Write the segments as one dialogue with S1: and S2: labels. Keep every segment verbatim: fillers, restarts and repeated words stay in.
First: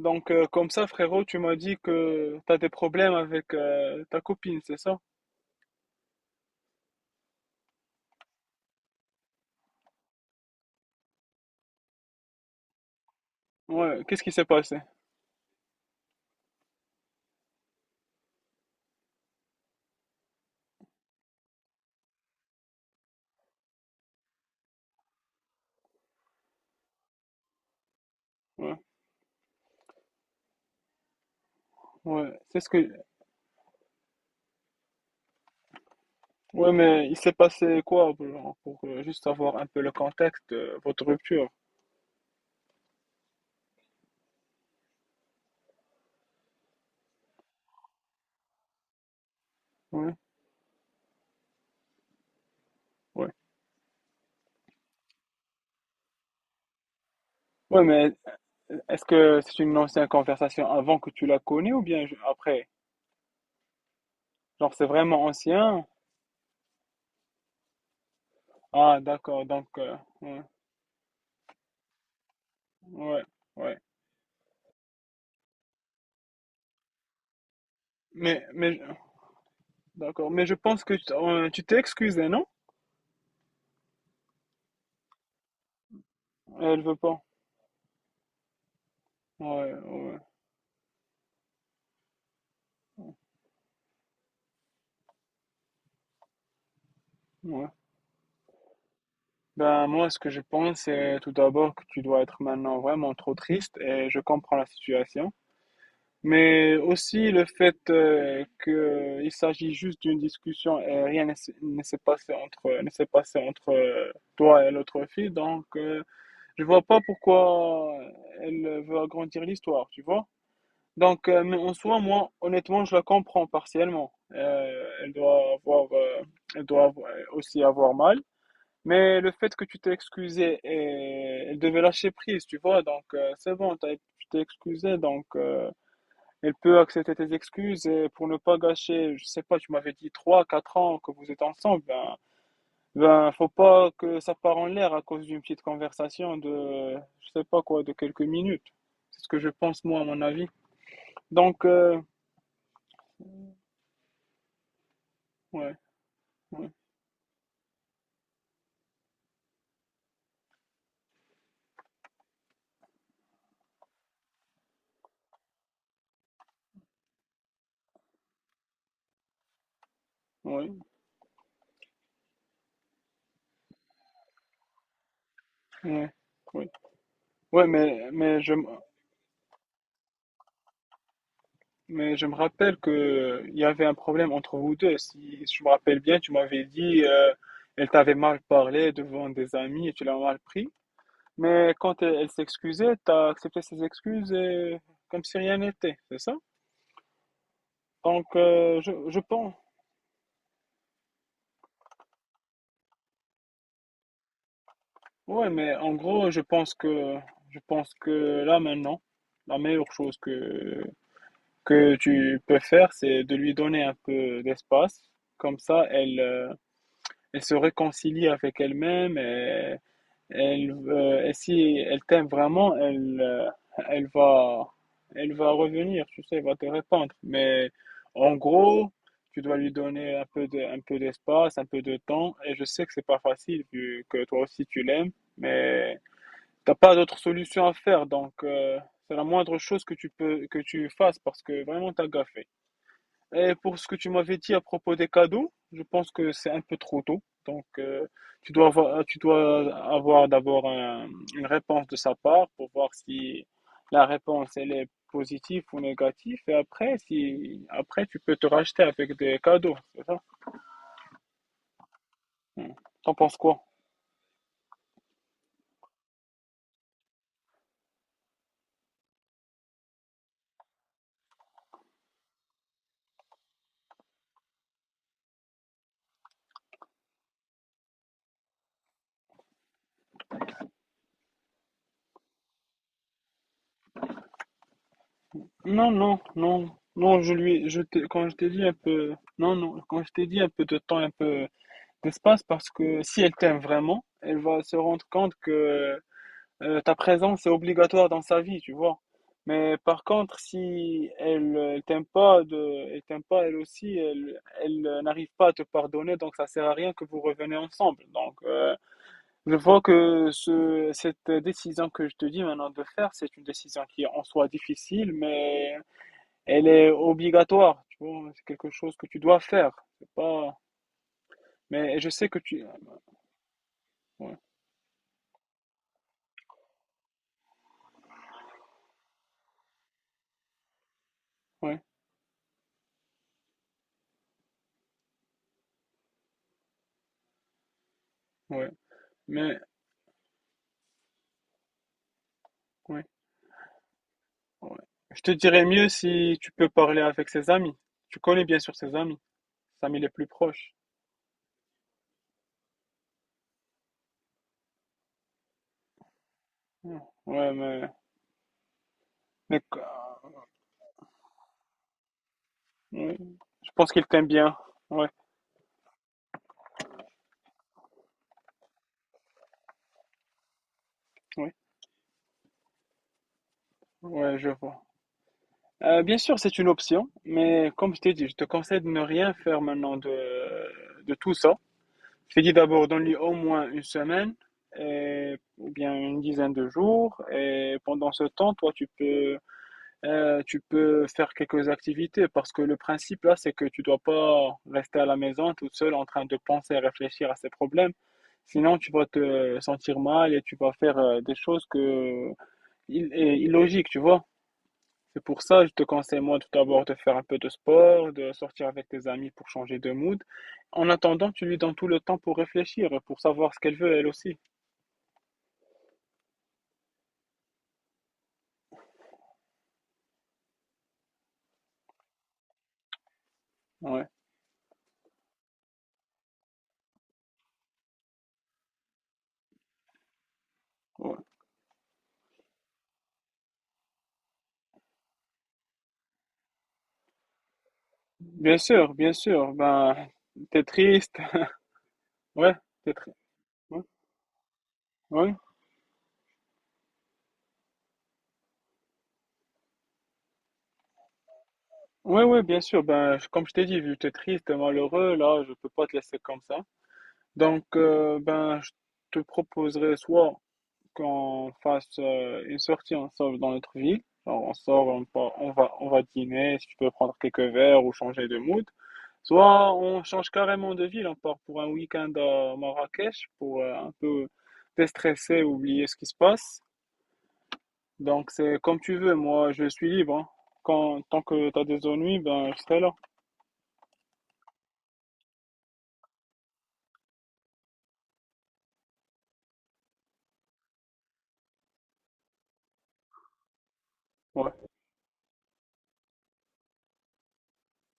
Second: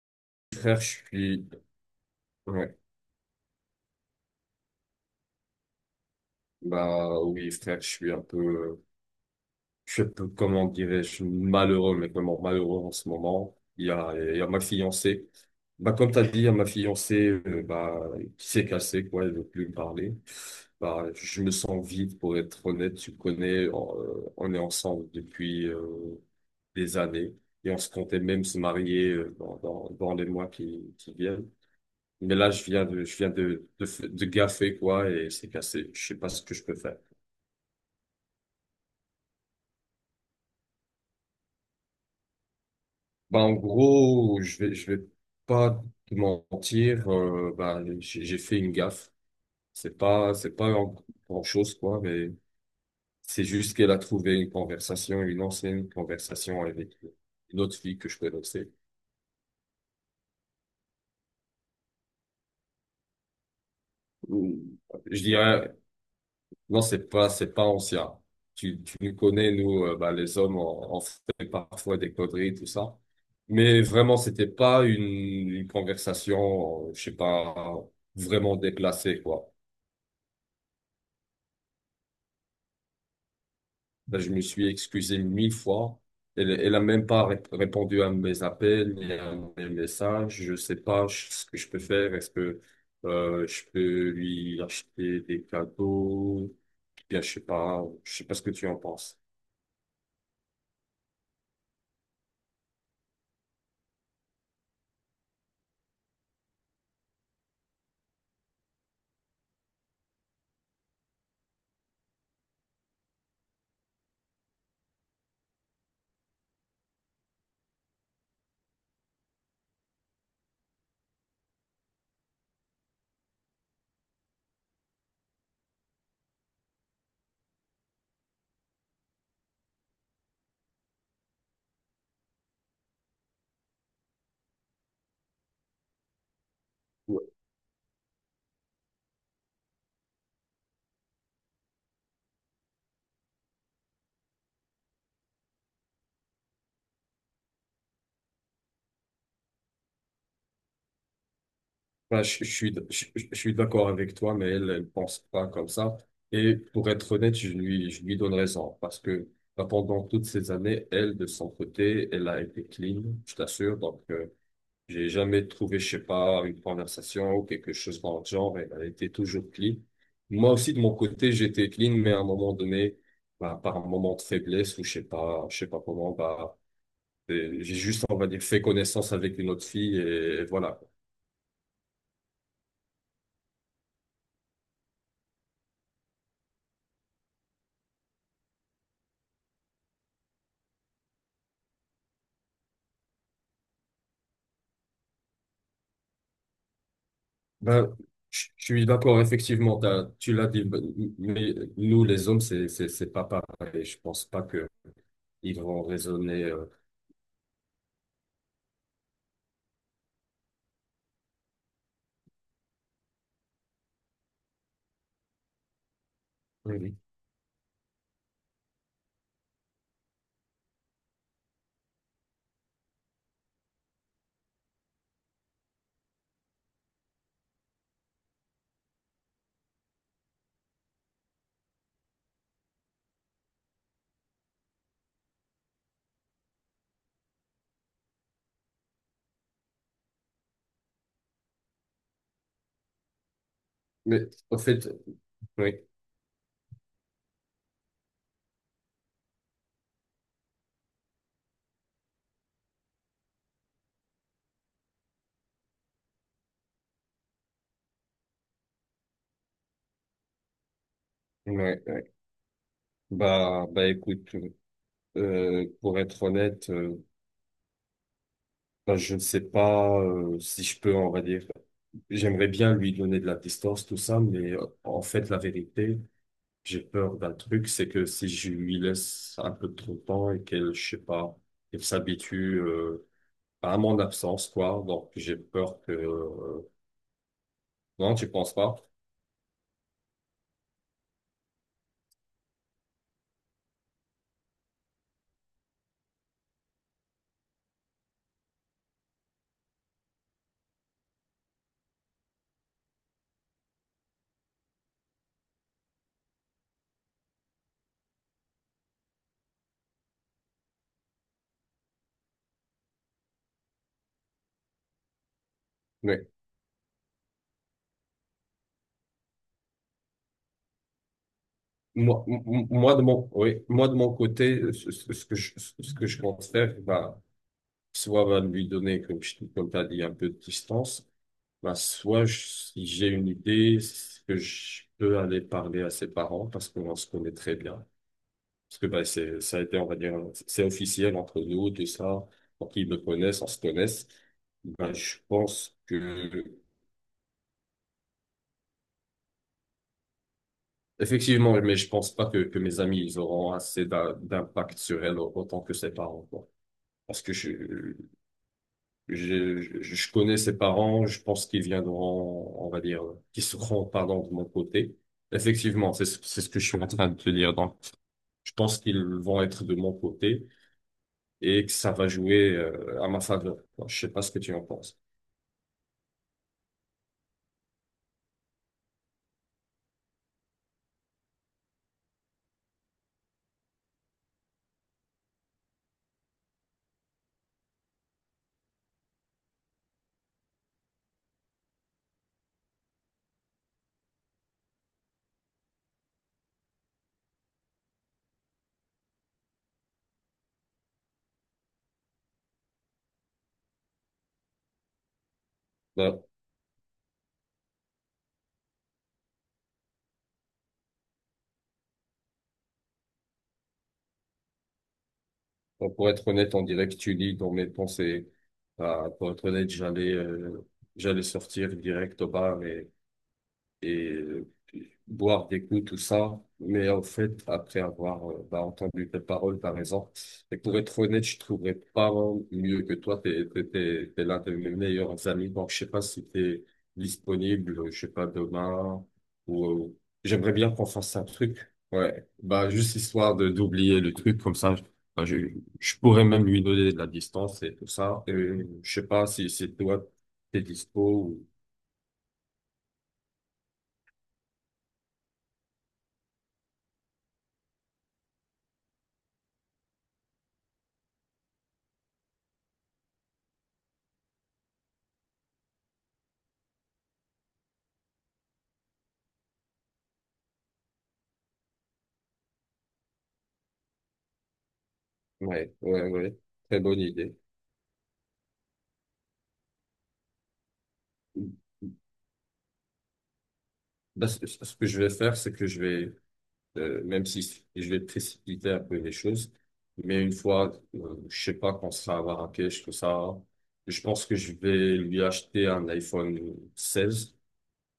S1: Donc, euh, comme
S2: Frère, je
S1: ça, frérot, tu
S2: suis,
S1: m'as dit que t'as des
S2: ouais,
S1: problèmes avec euh, ta copine, c'est ça?
S2: bah oui, frère, je suis un peu, je suis un peu, comment dirais-je, malheureux, mais vraiment malheureux en ce moment. Il y
S1: Ouais,
S2: a,
S1: qu'est-ce qui
S2: il y
S1: s'est
S2: a ma
S1: passé?
S2: fiancée. Bah, comme t'as dit, il y a ma fiancée, euh, bah, qui s'est cassée, quoi, elle veut plus me parler. Bah, je me sens vide, pour être honnête, tu connais, on, euh, on est ensemble depuis, euh, des années. Et on se comptait même se
S1: Ouais,
S2: marier euh, dans, dans, dans, les mois qui, qui viennent. Mais
S1: ouais,
S2: là,
S1: c'est
S2: je
S1: ce
S2: viens
S1: que...
S2: de, je viens de, de, f- de gaffer, quoi, et c'est cassé. Je sais pas ce que je
S1: Ouais,
S2: peux faire.
S1: mais il s'est passé quoi, genre, pour euh, juste avoir un peu le contexte de votre rupture?
S2: Bah, en gros, je vais, je vais pas te mentir, euh, bah, j'ai j'ai fait une gaffe. C'est
S1: Ouais,
S2: pas, c'est pas grand chose, quoi, mais
S1: ouais.
S2: c'est juste qu'elle a trouvé une conversation, une ancienne conversation avec une autre
S1: Ouais,
S2: fille que
S1: mais
S2: je connaissais.
S1: est-ce que c'est une ancienne conversation avant que tu la connais ou bien ju- après? Genre, c'est
S2: Je
S1: vraiment
S2: dirais.
S1: ancien?
S2: Non, c'est pas, c'est pas ancien. Tu, tu
S1: Ah,
S2: nous
S1: d'accord,
S2: connais,
S1: donc...
S2: nous,
S1: euh,
S2: euh, bah, les
S1: ouais,
S2: hommes, on, on fait parfois des conneries, tout ça.
S1: ouais, ouais.
S2: Mais vraiment, c'était pas une, une conversation, euh, je sais pas,
S1: Mais,
S2: vraiment
S1: mais...
S2: déplacée, quoi.
S1: D'accord, mais je pense que tu euh, tu t'es excusé, non?
S2: Là, je me suis excusé mille fois. Elle, elle a
S1: Elle veut
S2: même
S1: pas.
S2: pas ré- répondu à mes appels, ni à mes
S1: Ouais, ouais.
S2: messages. Je sais pas ch- ce que je peux faire. Est-ce que, euh, je peux lui acheter des cadeaux? Bien, je sais
S1: Ouais.
S2: pas. Je sais pas ce que tu en penses.
S1: Ben, moi, ce que je pense, c'est tout d'abord que tu dois être maintenant vraiment trop triste et je comprends la situation. Mais aussi le fait euh, que il s'agit juste d'une discussion et rien ne s'est ne s'est passé entre ne s'est passé entre euh, toi et l'autre fille. Donc, euh, je vois pas pourquoi elle veut agrandir l'histoire, tu vois. Donc, euh, mais en soi, moi, honnêtement, je la comprends partiellement. Euh, elle doit avoir, euh, elle doit avoir- aussi avoir mal. Mais le fait que tu t'es excusé, et elle devait lâcher prise, tu vois, donc euh, c'est bon, t'as- tu t'es excusé, donc euh, elle peut accepter tes excuses et pour ne pas gâcher, je sais pas, tu m'avais dit trois quatre ans que vous êtes ensemble, ben, ben faut pas que ça part en l'air à cause d'une petite conversation de, je sais pas quoi, de quelques minutes. C'est ce que je pense, moi, à mon avis. Donc, euh,
S2: Bah, je, je suis, je, je suis d'accord avec toi, mais elle ne pense pas comme
S1: ouais,
S2: ça. Et
S1: ouais,
S2: pour être honnête, je lui, je lui donne raison parce que bah, pendant toutes ces années, elle, de son côté, elle a été clean, je t'assure. Donc, euh, j'ai jamais trouvé, je sais pas, une conversation ou quelque chose dans le genre. Elle, elle était toujours clean. Moi
S1: ouais,
S2: aussi, de mon côté, j'étais clean, mais à un moment donné, bah, par un moment de faiblesse ou je sais pas, je sais pas
S1: ouais,
S2: comment, bah,
S1: ouais.
S2: euh,
S1: Ouais,
S2: j'ai juste,
S1: mais,
S2: on va dire,
S1: mais je,
S2: fait connaissance avec une autre fille et voilà.
S1: mais je me rappelle que euh, il y avait un problème entre vous deux. Si je me rappelle bien, tu m'avais dit, euh, elle t'avait mal parlé devant des amis et tu l'as mal pris. Mais quand elle, elle s'excusait, t'as accepté ses excuses et comme si rien n'était, c'est ça?
S2: Ben,
S1: Donc,
S2: je je
S1: euh,
S2: suis
S1: je, je
S2: d'accord,
S1: pense,
S2: effectivement, t'as- tu l'as dit, ben, mais nous, les hommes, c'est, c'est, c'est pas pareil. Je pense pas que
S1: ouais,
S2: ils
S1: mais
S2: vont
S1: en gros, je
S2: raisonner. Euh,
S1: pense que, je pense que là maintenant, la meilleure chose que, que tu peux faire, c'est de lui donner un peu d'espace. Comme ça, elle, euh,
S2: Mhm.
S1: elle se réconcilie avec elle-même. Elle, euh, et si elle t'aime vraiment, elle, euh, elle va, elle va revenir, tu sais, elle va te répondre. Mais en gros, tu dois lui donner un peu de, un peu d'espace, un peu de temps. Et je sais que c'est pas facile vu que toi aussi tu l'aimes, mais t'as pas d'autre solution à faire. Donc, euh, c'est la moindre chose que tu peux, que tu fasses parce que vraiment t'as gaffé. Et pour ce que tu
S2: Mais
S1: m'avais dit
S2: en
S1: à
S2: fait,
S1: propos des cadeaux,
S2: oui,
S1: je pense que c'est un peu trop tôt. Donc, euh, tu dois avoir, tu dois avoir d'abord un- une réponse de sa part pour voir si la réponse elle est positive ou négative. Et après, si après tu peux te racheter avec des cadeaux, c'est ça?
S2: oui, oui.
S1: Hmm. T'en penses quoi?
S2: Bah, bah, écoute, euh, pour être honnête, euh, ben, je ne sais pas euh, si je peux, on va dire. J'aimerais bien lui donner de la distance, tout ça, mais euh, en fait, la vérité, j'ai peur d'un truc, c'est que si je lui laisse un peu trop de temps et qu'elle, je sais pas, elle s'habitue, euh, à mon absence, quoi. Donc, j'ai peur
S1: Non,
S2: que
S1: non,
S2: euh,
S1: non, non. Je lui, je t'ai-
S2: Non,
S1: quand
S2: tu
S1: je t'ai
S2: penses
S1: dit un
S2: pas.
S1: peu, non, non, quand je t'ai dit un peu de temps, un peu d'espace, parce que si elle t'aime vraiment, elle va se rendre compte que Euh, ta présence est obligatoire dans sa vie, tu vois. Mais par contre, si elle, euh, elle t'aime pas, de, elle t'aime pas elle aussi, elle, elle, euh, n'arrive pas à te pardonner, donc ça sert à rien que vous reveniez ensemble. Donc, euh, je vois que ce, cette décision que je te dis maintenant de faire, c'est une décision qui est en soi difficile, mais
S2: Mais
S1: elle est obligatoire, tu vois. C'est quelque chose que tu dois faire. C'est pas, mais je
S2: moi,
S1: sais que
S2: m-
S1: tu,
S2: m- moi, de mon, oui, moi, de mon
S1: ouais,
S2: côté, ce, ce- ce que je, ce que je compte faire, bah, soit va lui donner, comme, je- comme tu as dit, un peu de distance, bah,
S1: ouais,
S2: soit je- si j'ai une idée, ce que je peux aller parler à ses parents parce qu'on se connaît très bien.
S1: ouais,
S2: Parce que bah, c'est, ça
S1: mais,
S2: a été, on va dire, c'est officiel entre nous, tout ça. Pour qu'ils me
S1: ouais.
S2: connaissent, on se connaisse.
S1: Ouais.
S2: Ben, je
S1: Je te dirais
S2: pense
S1: mieux si tu
S2: que.
S1: peux parler avec ses amis. Tu connais bien sûr ses amis, ses amis les plus proches.
S2: Effectivement, mais je pense pas que, que mes amis ils auront assez d'a- d'impact sur elle au- autant que ses parents, quoi.
S1: Ouais,
S2: Parce que
S1: ouais, mais,
S2: je,
S1: mais
S2: je,
S1: qu-
S2: je je connais ses parents, je pense qu'ils viendront, on va dire,
S1: ouais,
S2: qu'ils
S1: je
S2: seront,
S1: pense qu'il t'aime
S2: pardon, de mon
S1: bien.
S2: côté.
S1: Ouais,
S2: Effectivement, c'est, ce- c'est ce que je suis en train de te dire. Donc, je pense qu'ils vont être de mon côté
S1: ouais,
S2: et que ça va jouer euh, à ma faveur, quoi. Je sais pas ce
S1: ouais,
S2: que
S1: je
S2: tu en
S1: vois.
S2: penses.
S1: Euh, bien sûr, c'est une option, mais comme je t'ai dit, je te conseille de ne rien faire maintenant de, de tout ça. Je t'ai dit d'abord, donne-lui au moins une semaine, et- ou bien une dizaine de jours, et pendant ce temps, toi, tu peux Euh, tu peux faire quelques activités parce que le principe là, c'est que tu dois pas rester à la maison toute seule en train de penser et réfléchir à ces problèmes. Sinon, tu vas te sentir mal et tu vas faire euh, des choses que il est illogique, tu vois. C'est pour ça, je te conseille
S2: Bah,
S1: moi tout d'abord de faire un peu de sport, de sortir avec tes amis pour changer de mood. En attendant, tu lui donnes tout le temps pour réfléchir, pour savoir ce qu'elle veut elle aussi.
S2: donc, pour être honnête, on dirait que tu lis dans mes pensées. Bah, pour être honnête, j'allais euh, j'allais sortir direct au bar et
S1: Ouais.
S2: euh, boire des coups, tout ça. Mais en fait, après avoir euh, bah, entendu tes paroles, t'as raison. Et pour être
S1: Ouais.
S2: honnête, je trouverais pas mieux que toi. T'es, t'es, t'es, t'es l'un de mes meilleurs amis. Donc, je sais pas si t'es disponible, je sais pas,
S1: Bien sûr,
S2: demain,
S1: bien sûr.
S2: ou euh,
S1: Ben,
S2: j'aimerais
S1: t'es
S2: bien qu'on
S1: triste.
S2: fasse un truc. Ouais,
S1: Ouais,
S2: bah,
S1: t'es
S2: juste
S1: triste.
S2: histoire de
S1: Ouais.
S2: d'oublier le truc, comme ça, je, bah,
S1: Ouais.
S2: je, je pourrais même lui donner de la distance et tout ça. Et je sais pas si c'est toi, t'es dispo ou.
S1: Oui, oui, bien sûr. Ben, je- comme je t'ai dit, vu que tu es triste, malheureux, là, je peux pas te laisser comme ça. Donc, euh, ben, je te proposerais soit qu'on fasse euh, une sortie ensemble dans notre ville. Genre, on sort, on, part- on va, on va dîner, si tu peux prendre quelques verres ou changer de mood. Soit on change carrément de ville, on part pour un week-end à Marrakech pour euh, un peu déstresser,
S2: Ouais,
S1: oublier ce qui
S2: ouais,
S1: se
S2: ouais.
S1: passe.
S2: Très bonne idée.
S1: Donc, c'est comme tu veux. Moi, je suis libre, hein. Quand, tant que tu as des ennuis, ben, je serai là.
S2: Bah, ce ce que je vais faire, c'est que je vais, euh, même si je vais précipiter un peu les choses, mais une fois, euh, je sais pas, qu'on sera à Marrakech, tout ça, je pense que je
S1: Ouais.
S2: vais lui acheter un iPhone seize,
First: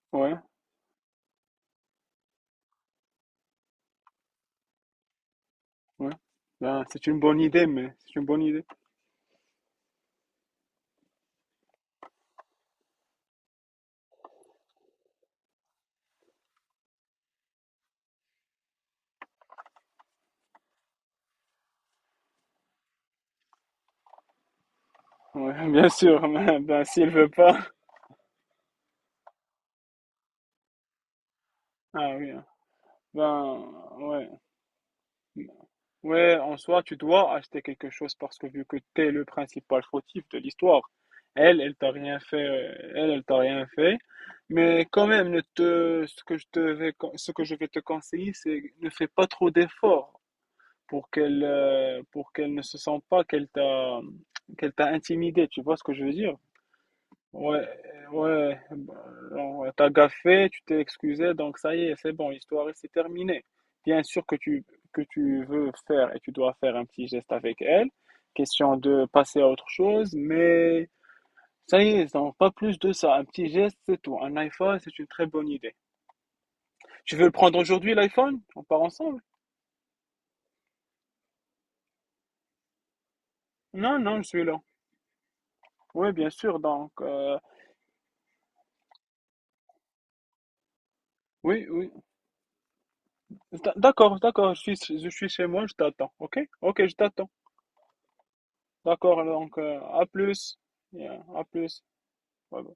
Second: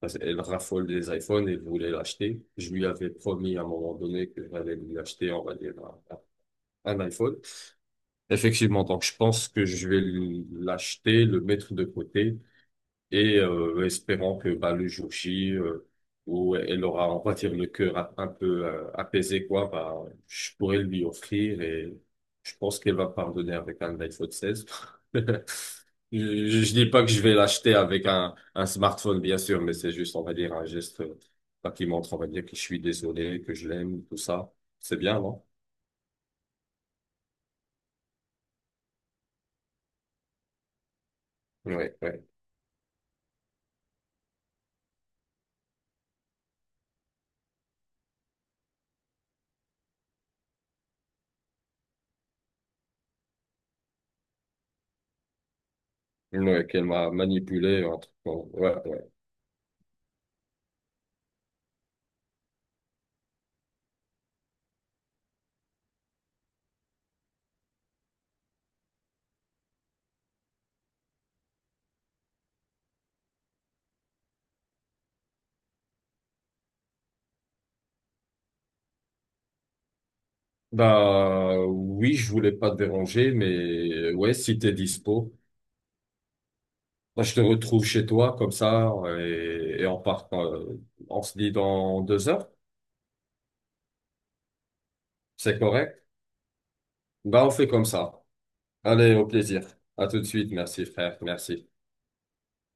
S2: parce
S1: Ouais.
S2: qu'elle raffole des iPhones et voulait l'acheter. Je lui avais promis à un moment donné que j'allais lui acheter, on va dire,
S1: Ouais. Ben,
S2: un, un
S1: c'est une
S2: iPhone.
S1: bonne idée, mais c'est une bonne idée.
S2: Effectivement, donc je pense que je vais lui- l'acheter, le mettre de côté et euh, espérant que bah, le jour J, euh, où elle aura, on va dire, le cœur un un peu euh, apaisé, quoi, bah, je pourrais lui offrir et je pense qu'elle va pardonner avec un iPhone seize.
S1: Ouais, bien
S2: Je,
S1: sûr. Ben,
S2: je
S1: ben,
S2: dis pas que
S1: s'il
S2: je
S1: veut
S2: vais
S1: pas.
S2: l'acheter avec un, un smartphone, bien sûr, mais c'est juste, on va dire, un geste euh, bah, qui montre,
S1: Ah
S2: on va
S1: oui, hein.
S2: dire, que je suis désolé, que
S1: Ben,
S2: je l'aime, tout
S1: ouais.
S2: ça. C'est bien, non?
S1: Ouais, en soi, tu dois acheter quelque chose parce que vu que t'es le principal fautif de l'histoire, elle, elle t'a
S2: Ouais,
S1: rien
S2: ouais.
S1: fait, euh, elle, elle t'a rien fait. Mais quand même, ne te, ce que je te vais, con- ce que je vais te conseiller, c'est ne fais pas trop d'efforts pour qu'elle, euh, pour qu'elle ne se sente pas qu'elle t'a, qu'elle t'a intimidé. Tu vois ce que je veux dire?
S2: Ouais, qu'elle m'a
S1: Ouais,
S2: manipulé, un
S1: euh,
S2: truc.
S1: ouais,
S2: Ouais,
S1: bah,
S2: ouais.
S1: genre, t'as gaffé, tu t'es excusé, donc ça y est, c'est bon, l'histoire c'est terminée. Bien sûr que tu, que tu veux faire et tu dois faire un petit geste avec elle, question de passer à autre chose, mais ça y est, donc pas plus de ça. Un petit geste, c'est tout. Un iPhone, c'est une très bonne idée. Tu veux le prendre aujourd'hui, l'iPhone? On part ensemble?
S2: Bah oui, je voulais pas te déranger,
S1: Non,
S2: mais
S1: non, je
S2: ouais,
S1: suis là.
S2: si t'es dispo,
S1: Oui, bien sûr, donc,
S2: bah, je
S1: euh,
S2: te retrouve chez toi comme ça et, et on part, euh, on se dit
S1: oui, oui.
S2: dans deux heures,
S1: D'ac- D'accord, d'accord, je suis, je suis chez
S2: c'est
S1: moi, je
S2: correct?
S1: t'attends, ok? Ok, je t'attends.
S2: Bah on fait comme ça. Allez,
S1: D'accord,
S2: au
S1: donc
S2: plaisir.
S1: euh, à
S2: À tout de suite.
S1: plus.
S2: Merci frère.
S1: Yeah, à
S2: Merci.
S1: plus. Bye bye.